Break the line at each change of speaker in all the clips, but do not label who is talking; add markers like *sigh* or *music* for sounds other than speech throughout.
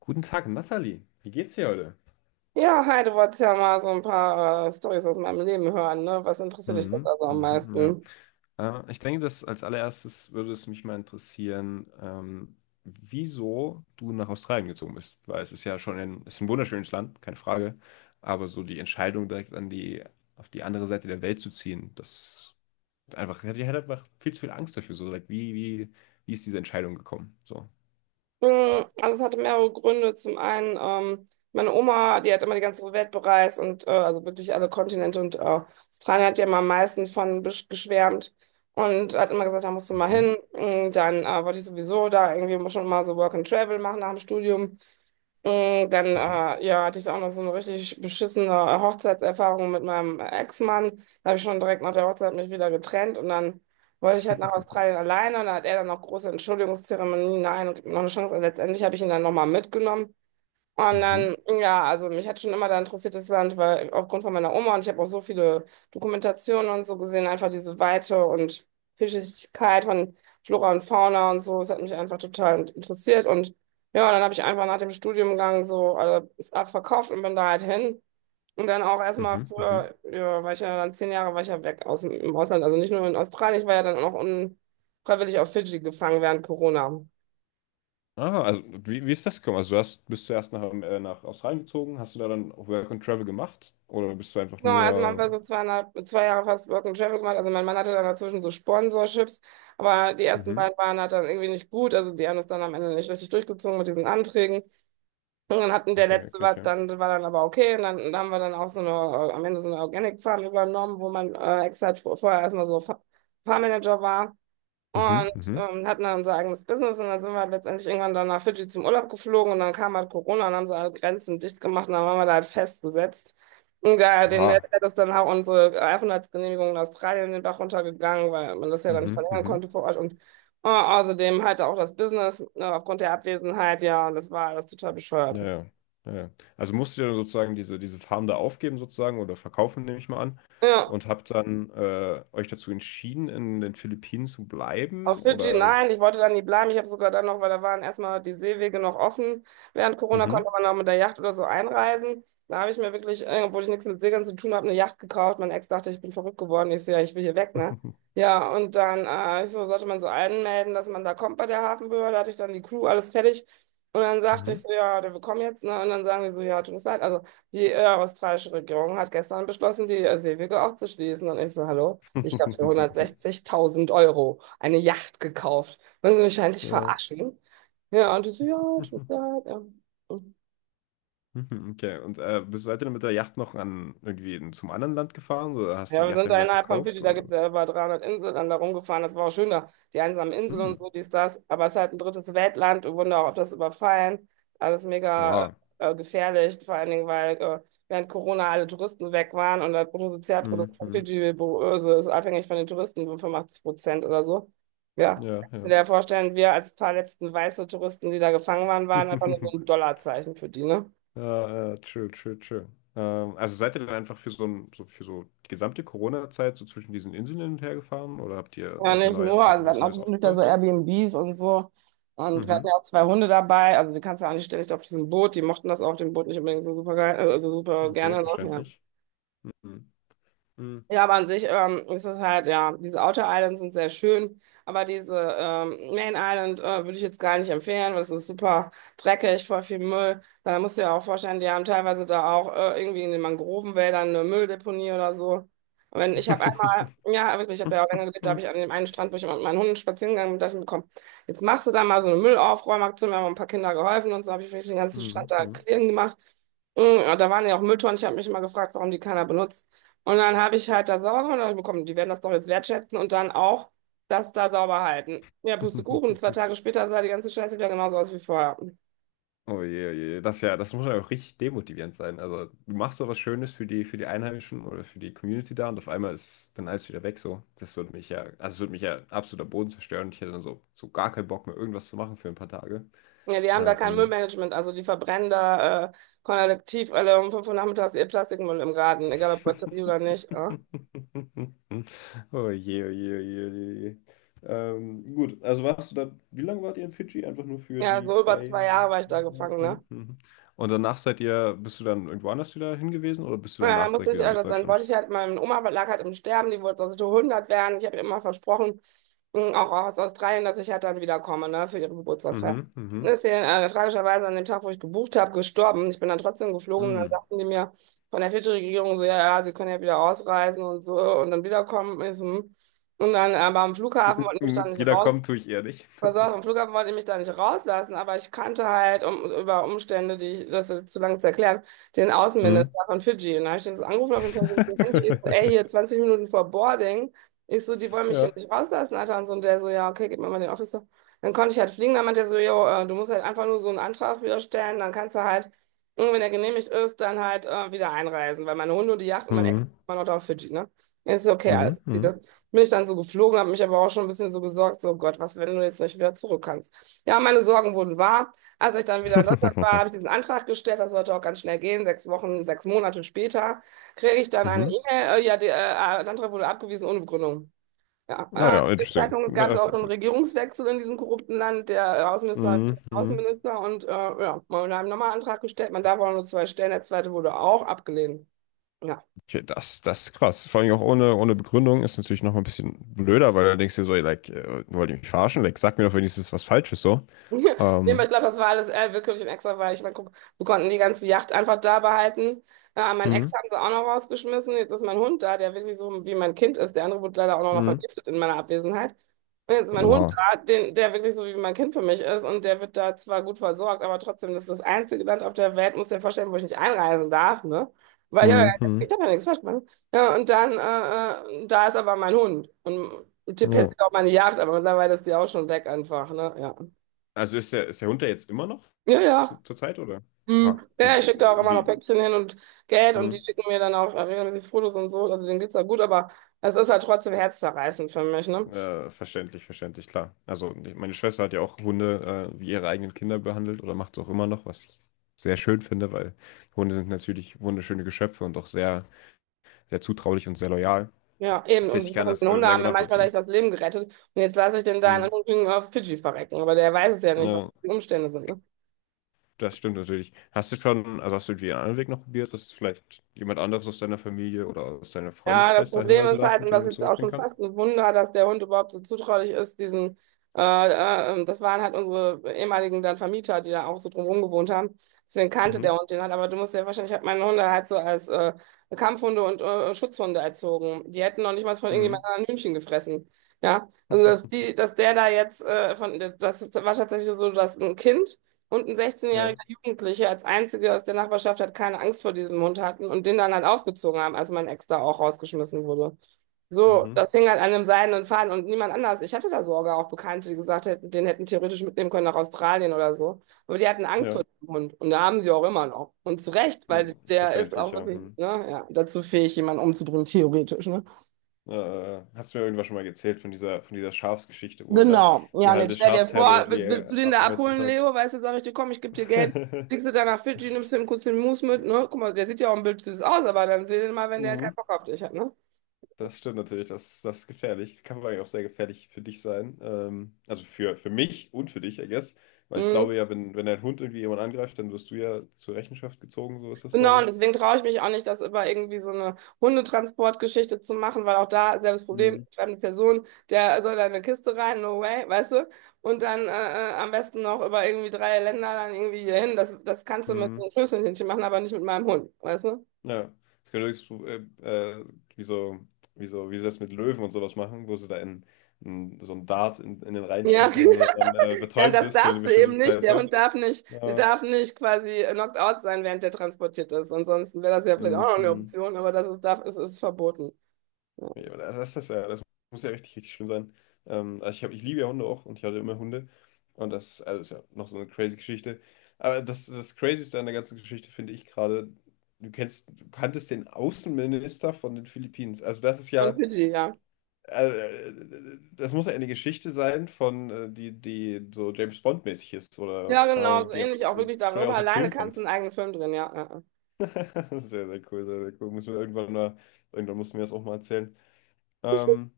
Guten Tag, Nathalie. Wie geht's dir heute?
Ja, hi, du wolltest ja mal so ein paar Storys aus meinem Leben hören, ne? Was interessiert dich denn
Mhm,
da so am
mhm, ja.
meisten?
Ich denke, dass als allererstes würde es mich mal interessieren, wieso du nach Australien gezogen bist. Weil es ist ein wunderschönes Land, keine Frage. Aber so die Entscheidung, direkt auf die andere Seite der Welt zu ziehen, ich hatte einfach viel zu viel Angst dafür. So, like, wie ist diese Entscheidung gekommen? So.
Hm, also es hatte mehrere Gründe. Zum einen, meine Oma, die hat immer die ganze Welt bereist und also wirklich alle Kontinente und Australien hat ja immer am meisten von geschwärmt und hat immer gesagt, da musst du mal
Mhm,
hin. Hm, dann wollte ich sowieso da irgendwie schon mal so Work and Travel machen nach dem Studium. Dann
mhm,
ja, hatte ich auch noch so eine richtig beschissene Hochzeitserfahrung mit meinem Ex-Mann. Da habe ich schon direkt nach der Hochzeit mich wieder getrennt und dann wollte ich halt nach
*laughs*
Australien alleine und da hat er dann noch große Entschuldigungszeremonien. Nein, und gibt mir noch eine Chance. Und letztendlich habe ich ihn dann nochmal mitgenommen. Und
mhm,
dann, ja, also mich hat schon immer da interessiert das Land, weil aufgrund von meiner Oma und ich habe auch so viele Dokumentationen und so gesehen, einfach diese Weite und Vielschichtigkeit von Flora und Fauna und so, das hat mich einfach total interessiert. Und ja, dann habe ich einfach nach dem Studiengang so alles abverkauft und bin da halt hin. Und dann auch erstmal
mhm, mhm.
für, ja, war ich ja dann 10 Jahre war ich ja weg aus, im Ausland, also nicht nur in Australien, ich war ja dann auch unfreiwillig auf Fidschi gefangen während Corona.
Ah, also wie ist das gekommen? Also bist du erst nach Australien gezogen, hast du da dann auch Work and Travel gemacht? Oder bist du einfach
Genau, also man
nur...
war so 2,5, 2 Jahre fast Work and Travel gemacht. Also mein Mann hatte dann dazwischen so Sponsorships, aber die ersten
Mhm.
beiden waren halt dann irgendwie nicht gut. Also die haben das dann am Ende nicht richtig durchgezogen mit diesen Anträgen. Und dann hatten der
Okay,
letzte
okay,
war
okay.
dann, aber okay. Und dann, haben wir dann auch so eine, am Ende so eine Organic Farm übernommen, wo man extra vorher erstmal so Farmmanager war.
Mhm,
Und
mhm.
hatten dann unser eigenes Business und dann sind wir halt letztendlich irgendwann dann nach Fidschi zum Urlaub geflogen und dann kam halt Corona und haben sie alle Grenzen dicht gemacht und dann waren wir da halt festgesetzt. Und da, den hat
Oha.
das dann auch unsere Aufenthaltsgenehmigung in Australien in den Bach runtergegangen, weil man das ja dann nicht
Mhm,
verlängern
mhm.
konnte vor Ort und außerdem halt auch das Business aufgrund der Abwesenheit, ja, und das war alles total bescheuert.
Ja, ja. Ja, ja. Also musst du dann sozusagen diese Farm da aufgeben sozusagen oder verkaufen, nehme ich mal an.
Ja.
Und habt dann euch dazu entschieden, in den Philippinen zu
Auf
bleiben?
Fidschi,
Oder...
nein, ich wollte da nie bleiben. Ich habe sogar dann noch, weil da waren erstmal die Seewege noch offen. Während Corona
Mhm.
konnte man auch mit der Yacht oder so einreisen. Da habe ich mir wirklich, obwohl ich nichts mit Segeln zu tun habe, eine Yacht gekauft. Mein Ex dachte, ich bin verrückt geworden. Ich so, ja, ich will hier weg, ne?
*laughs*
Ja, und dann ich so, sollte man so anmelden, dass man da kommt bei der Hafenbehörde. Da hatte ich dann die Crew, alles fertig. Und dann sagte ich
Mhm.
so, ja, wir kommen jetzt, ne? Und dann sagen die so, ja, tut uns leid. Also die australische Regierung hat gestern beschlossen, die Seewege auch zu schließen. Und ich so, hallo? Ich habe für
*laughs*
160.000 Euro eine Yacht gekauft. Wollen Sie mich eigentlich
Ja.
verarschen? Ja, und die so, ja, tschüss, ja. Ja. Mhm.
Mhm, okay. Und seid ihr dann mit der Yacht noch an irgendwie zum anderen Land gefahren oder hast du
Ja,
die
wir
Yacht
sind
dann
da
wieder
innerhalb von Fidschi,
verkauft?
da gibt
Oder?
es ja über 300 Inseln, dann da rumgefahren. Das war auch schön da, die einsamen Inseln
Hm.
und so, dies, das. Aber es ist halt ein drittes Weltland. Wir wurden da auch auf das überfallen. Alles mega
Oha.
gefährlich, vor allen Dingen, weil während Corona alle Touristen weg waren und das Bruttosozialprodukt
Mhm,
von
mhm.
Fidschi böse ist abhängig von den Touristen, 85% oder so. Ja,
Ja,
kannst du dir
ja.
ja vorstellen, wir als paar letzten weiße Touristen, die da gefangen waren, waren einfach nur so ein
*laughs*
Dollarzeichen für die, ne?
Ja, ja, true, true, true. Also seid ihr dann einfach für so die gesamte Corona-Zeit so zwischen diesen Inseln hin und her gefahren oder habt ihr
Ja,
euch
nicht nur, also
irgendwie
wir
was
hatten auch
Neues
wirklich da so
aufgebaut?
Airbnbs und so. Und wir hatten
Mhm.
ja auch zwei Hunde dabei. Also die kannst du ja auch nicht ständig auf diesem Boot. Die mochten das auch, dem Boot nicht unbedingt so super geil, also super
Okay,
gerne. Ne? Ja.
verständlich. Mhm. Mhm.
Ja, aber an sich ist es halt, ja, diese Outer Islands sind sehr schön, aber diese Main Island würde ich jetzt gar nicht empfehlen, weil es ist super dreckig, voll viel Müll. Da musst du ja auch vorstellen, die haben teilweise da auch irgendwie in den Mangrovenwäldern eine Mülldeponie oder so. Und wenn ich habe einmal, ja, wirklich, ich habe ja auch länger gelebt, da habe
*laughs*
ich an dem einen Strand, wo ich mit meinen Hunden spazieren gegangen bin, dachte ich mir, komm, jetzt machst du da mal so eine Müllaufräumaktion, wir haben ein paar Kinder geholfen und so habe ich wirklich den ganzen Strand da
Mhm.
clean gemacht. Da waren ja auch Mülltonnen. Ich habe mich immer gefragt, warum die keiner benutzt. Und dann habe ich halt da sauber gemacht und dachte, ich mir, komm, die werden das doch jetzt wertschätzen und dann auch das da sauber halten. Ja,
Mhm.
Pustekuchen, zwei
*laughs*
Tage später sah die ganze Scheiße wieder genauso aus wie vorher.
Oh je, das ist ja, das muss ja auch richtig demotivierend sein. Also du machst so was Schönes für die Einheimischen oder für die Community da und auf einmal ist dann alles wieder weg so. Das würde mich ja, also es würde mich ja absolut am Boden zerstören. Ich hätte dann so, so gar keinen Bock mehr, irgendwas zu machen für ein paar Tage.
Ja, die haben da kein
Ähm,
Müllmanagement, also die verbrennen da kollektiv alle um 5 Uhr nachmittags ihr Plastikmüll im Garten, egal ob Batterie oder
*laughs*
nicht.
Oh je, oh je, oh je, oh je. Oh je. Gut, also warst du dann, wie lange wart ihr in Fidschi? Einfach nur für
Ja,
die
so über
zwei.
2 Jahre war ich da gefangen, ne.
Mhm, mhm. Und danach seid ihr, bist du dann irgendwo anders wieder hingewiesen oder bist du
Ja,
danach
muss
direkt
ich
wieder nach
ehrlich sein. Wollte
Deutschland?
ich halt, meine Oma lag halt im Sterben, die wollte, dass ich 100 werden. Ich habe ihr immer versprochen, auch aus Australien, dass ich halt dann wiederkomme, ne, für ihre Geburtstagsfeier.
Mhm,
Dann
mhm.
ist sie tragischerweise an dem Tag, wo ich gebucht habe, gestorben. Ich bin dann trotzdem geflogen und dann
Mhm.
sagten die mir von der Fidschi-Regierung so, ja, ja, sie können ja wieder ausreisen und so und dann wiederkommen. Ich so, hm. Und dann aber am Flughafen wollten die mich dann
Mhm.
nicht
Jeder
raus.
kommt, tue ich eher nicht.
Pass auf, am
*laughs*
Flughafen wollte ich mich da nicht rauslassen, aber ich kannte halt um, über Umstände, die ich, das ist jetzt zu lange zu erklären, den
Mhm.
Außenminister von Fidschi. Und da habe ich den so angerufen auf dem persönlichen Handy. Ich so, ey, hier
*laughs*
20 Minuten vor Boarding. Ich so, die wollen mich hier
Ja.
nicht rauslassen, Alter. Und so, und der so, ja, okay, gib mir mal den Officer. Dann konnte ich halt fliegen. Dann meinte er so, jo, du musst halt einfach nur so einen Antrag wieder stellen. Dann kannst du halt, und wenn er genehmigt ist, dann halt wieder einreisen. Weil meine Hunde und die Yacht und mein Ex
Mhm.
war noch da auf Fidschi, ne? Ich so, okay,
Mhm.
alles
Mhm.
bin ich dann so geflogen, habe mich aber auch schon ein bisschen so gesorgt, so Gott, was, wenn du jetzt nicht wieder zurück kannst. Ja, meine Sorgen wurden wahr. Als ich dann wieder in Deutschland war, habe
*laughs*
ich diesen Antrag gestellt, das sollte auch ganz schnell gehen. 6 Wochen, 6 Monate später kriege ich dann eine
Mhm.
E-Mail, ja, der Antrag wurde abgewiesen ohne Begründung. Ja,
Naja,
zu dem
interesting.
Zeitpunkt gab es
Das
auch einen
ist.
Regierungswechsel in diesem korrupten Land. Der Außenminister war
Mhm. Mhm.
Außenminister und ja, wir haben nochmal einen Antrag gestellt. Man darf auch nur zwei stellen, der zweite wurde auch abgelehnt. Ja.
Okay, das, das ist krass. Vor allem auch ohne, ohne Begründung ist natürlich noch mal ein bisschen blöder, weil du denkst dir so, ey, like, wollt ihr mich verarschen? Like, sag mir doch wenigstens was Falsches so.
*laughs* Ja, nee, aber ich
Ähm,
glaube, das war alles willkürlich und extra, weil ich meine, guck, wir konnten die ganze Yacht einfach da behalten. Mein Ex
hm,
haben sie auch noch rausgeschmissen. Jetzt ist mein Hund da, der wirklich so wie mein Kind ist. Der andere wurde leider auch noch
hm,
vergiftet in meiner Abwesenheit. Und jetzt ist mein Hund
uha.
da, den, der wirklich so wie mein Kind für mich ist. Und der wird da zwar gut versorgt, aber trotzdem, das ist das einzige Land auf der Welt, muss dir vorstellen, wo ich nicht einreisen darf, ne? Weil ich habe
Hm,
ja,
hm,
ich hab ja nichts falsch gemacht. Ne? Ja, und dann, da ist aber mein Hund. Und der
ja.
persiert auch meine Yacht, aber mittlerweile ist die auch schon weg einfach, ne? Ja.
Also ist der Hund da jetzt immer noch
Ja,
zu,
ja.
zur Zeit, oder?
Hm.
Oha. Und
Ja, ich schicke da auch immer noch
wie?
Päckchen hin und Geld und die
Hm,
schicken mir dann auch regelmäßig Fotos und so. Also denen geht's da gut, aber es ist halt trotzdem herzzerreißend für mich, ne?
verständlich, verständlich, klar. Also meine Schwester hat ja auch Hunde wie ihre eigenen Kinder behandelt oder macht es auch immer noch, was ich sehr schön finde, weil Hunde sind natürlich wunderschöne Geschöpfe und auch sehr, sehr zutraulich und sehr loyal.
Ja, eben.
Das heißt, ich
Und
kann das
die Hunde
sehr
haben
gut
mir manchmal
nachvollziehen.
echt das Leben gerettet. Und jetzt lasse ich den da in
Hm.
Anführungsstrichen auf Fidschi verrecken. Aber der weiß es ja nicht, was
Ja,
die Umstände sind, ne?
das stimmt natürlich. Hast du schon, also hast du den anderen Weg noch probiert, dass vielleicht jemand anderes aus deiner Familie oder aus deinem
Ja, das
Freundeskreis da
Problem
hinreisen
ist
darf
halt, und
und
das ist
den
jetzt auch
zurückbringen
schon
kann?
fast ein Wunder, dass der Hund überhaupt so zutraulich ist, diesen, das waren halt unsere ehemaligen dann Vermieter, die da auch so drumherum gewohnt haben. Deswegen kannte
Mhm.
der Hund den halt, aber du musst ja wahrscheinlich, ich habe meine Hunde halt so als Kampfhunde und Schutzhunde erzogen. Die hätten noch nicht mal von
Mhm.
irgendjemandem anderen Hühnchen gefressen. Ja, also dass
*laughs*
die, dass der da jetzt, das war tatsächlich so, dass ein Kind und ein
Ja.
16-jähriger Jugendlicher als einziger aus der Nachbarschaft hat keine Angst vor diesem Hund hatten und den dann halt aufgezogen haben, als mein Ex da auch rausgeschmissen wurde. So,
Mhm.
das hing halt an einem seidenen Faden und niemand anders. Ich hatte da sogar auch Bekannte, die gesagt hätten, den hätten theoretisch mitnehmen können nach Australien oder so. Aber die hatten Angst vor
Ja.
dem Hund und da haben sie auch immer noch. Und zu Recht,
Ne,
weil der ist
verständlich,
auch
ja.
wirklich,
Hm.
ne, ja, dazu fähig, jemanden umzubringen, theoretisch, ne?
Hast du mir irgendwas schon mal erzählt von dieser Schafsgeschichte, wo er da
Genau, ja,
die
und jetzt
halbe
stell dir
Schafsherde
vor,
irgendwie
willst du den da
abgemesselt
abholen,
hat?
Leo? Weißt du, sag ich dir, komm, ich gebe dir Geld, fliegst du
*laughs*
da nach Fidschi, nimmst du ihm kurz den Mousse mit, ne? Guck mal, der sieht ja auch ein Bild süß aus, aber dann seh den mal, wenn der keinen
Mhm.
Bock auf dich hat, ne?
Das stimmt natürlich, das, das ist gefährlich. Das kann vor allem auch sehr gefährlich für dich sein. Also für mich und für dich, I guess. Weil ich
Mhm.
glaube ja, wenn dein Hund irgendwie jemand angreift, dann wirst du ja zur Rechenschaft gezogen, so ist das,
Genau,
glaube
und
ich.
deswegen traue ich mich auch nicht, das über irgendwie so eine Hundetransportgeschichte zu machen, weil auch da selbes Problem,
Mhm.
fremde Person, der soll da eine Kiste rein, no way, weißt du? Und dann am besten noch über irgendwie drei Länder dann irgendwie hier hin. Das, das kannst du mit
Hm.
so einem Schlüsselhündchen machen, aber nicht mit meinem Hund, weißt du?
Ja. Das könnte höchstens, äh, wie so, wie so, wie sie das mit Löwen und sowas machen, wo sie da in so einen Dart in den
Ja, *laughs*
reinschießen, damit er dann
Dann
betäubt
das
ist für eine
darfst du
bestimmte
eben nicht.
Zeit
Der
so.
Hund darf nicht, der
Ja.
darf nicht, quasi knocked out sein, während der transportiert ist. Ansonsten wäre das ja vielleicht auch noch eine
Mhm.
Option, aber es ist verboten. Ja.
Nee, aber das ist ja, das muss ja richtig, richtig schlimm sein. Also ich hab, ich liebe ja Hunde auch und ich hatte immer Hunde. Und das, also ist ja noch so eine crazy Geschichte. Aber das, das Crazyste an der ganzen Geschichte finde ich gerade, du kennst, du kanntest den Außenminister von den Philippinen. Also das ist
Von
ja,
Fidschi, ja.
äh, äh, das muss ja eine Geschichte sein von, die so James Bond-mäßig ist oder,
Ja,
keine
genau,
Ahnung,
so
die einfach
ähnlich auch
so
wirklich
straight
darüber.
aus dem
Alleine
Film
kannst du
kommt.
einen eigenen Film drehen, ja. Ja, ja.
*laughs* Sehr, sehr cool, sehr, sehr cool. Müssen wir irgendwann mal, irgendwann mussten wir das auch mal erzählen. Ähm,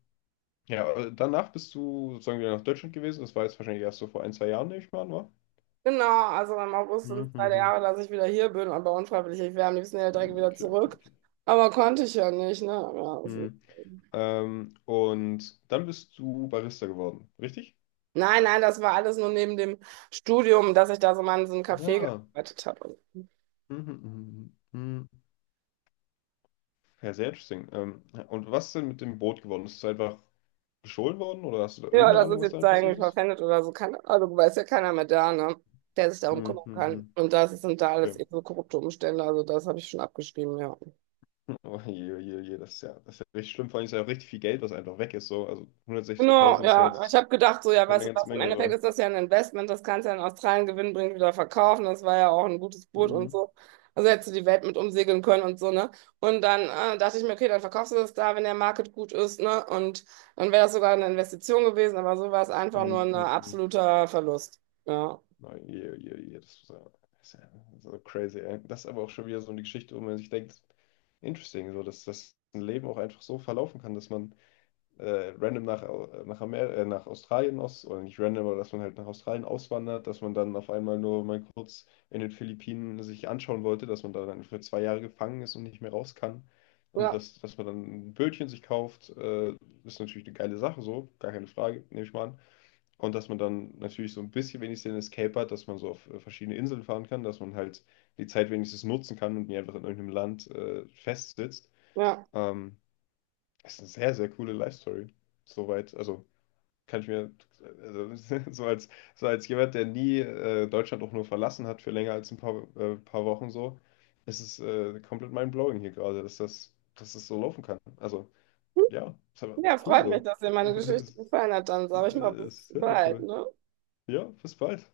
Ja, danach bist du sozusagen wieder nach Deutschland gewesen. Das war jetzt wahrscheinlich erst so vor ein, 2 Jahren, nehme ich mal an, war?
Genau, also im August sind
Mhm,
es zwei
mhm.
Jahre, dass ich wieder hier bin, aber unfreiwillig. Ich wäre am liebsten ja direkt wieder
Okay, okay,
zurück.
okay.
Aber konnte ich ja nicht, ne? Ja,
Hm. Und dann bist du Barista geworden, richtig?
Nein, nein, das war alles nur neben dem Studium, dass ich da so mal in so einem Café
Ja.
gearbeitet habe.
Mhm, mhm, mhm. Mhm. Ja, sehr interesting. Und was ist denn mit dem Boot geworden? Ist es einfach gestohlen worden oder hast du da
Ja,
irgendeine
das
Ahnung,
ist
was
jetzt
da
eigentlich
passiert
irgendwie
ist?
verpfändet oder so. Keine Ahnung, weiß ja keiner mehr da, ne? Der sich darum
Mhm,
kümmern kann.
mhm.
Und das sind da
Ja.
alles
*laughs*
eben so korrupte Umstände. Also das habe ich schon abgeschrieben, ja.
Oh je, oh je, oh je, das ist ja richtig schlimm. Vor allem ist ja auch richtig viel Geld, was einfach weg ist. So. Also
Genau,
160.000 ist ja
ja. Ich
jetzt
habe gedacht, so, ja,
schon
weißt
eine
du
ganze
was, im Endeffekt
Menge.
ist das ja ein Investment, das kannst du ja in Australien gewinnbringend wieder verkaufen. Das war ja auch ein gutes Boot und
So.
so. Also hättest du die Welt mit umsegeln können und so, ne? Und dann dachte ich mir, okay, dann verkaufst du das da, wenn der Market gut ist, ne? Und dann wäre das sogar eine Investition gewesen, aber so war es einfach nur
Hm,
ein
hm, hm.
absoluter Verlust. Ja.
Nein, je, je, je, das ist ja so crazy, ey. Das ist aber auch schon wieder so eine Geschichte, wo man sich denkt, interesting, so, dass das ein Leben auch einfach so verlaufen kann, dass man random nach, Au- nach, Amer nach Australien aus, oder nicht random, aber dass man halt nach Australien auswandert, dass man dann auf einmal nur mal kurz in den Philippinen sich anschauen wollte, dass man da dann für 2 Jahre gefangen ist und nicht mehr raus kann. Und
Ja,
dass, dass man dann ein Bötchen sich kauft, ist natürlich eine geile Sache, so, gar keine Frage, nehme ich mal an. Und dass man dann natürlich so ein bisschen wenigstens den Escape hat, dass man so auf verschiedene Inseln fahren kann, dass man halt die Zeit wenigstens nutzen kann und nicht einfach in irgendeinem Land festsitzt.
ja.
Ähm, Ist eine sehr, sehr coole Life Story. Soweit, also kann ich mir, also, *laughs* so als, so als jemand, der nie Deutschland auch nur verlassen hat für länger als ein paar Wochen so, ist es komplett mind-blowing hier gerade, dass das so laufen kann. Also, ja, ist aber
Ja,
cool
freut mich,
so. *laughs*
dass dir meine
Es
Geschichte
ist,
gefallen hat. Dann
äh,
sage ich mal, bis
Es ist sehr, sehr
bald,
cool.
ne?
Ja, bis bald.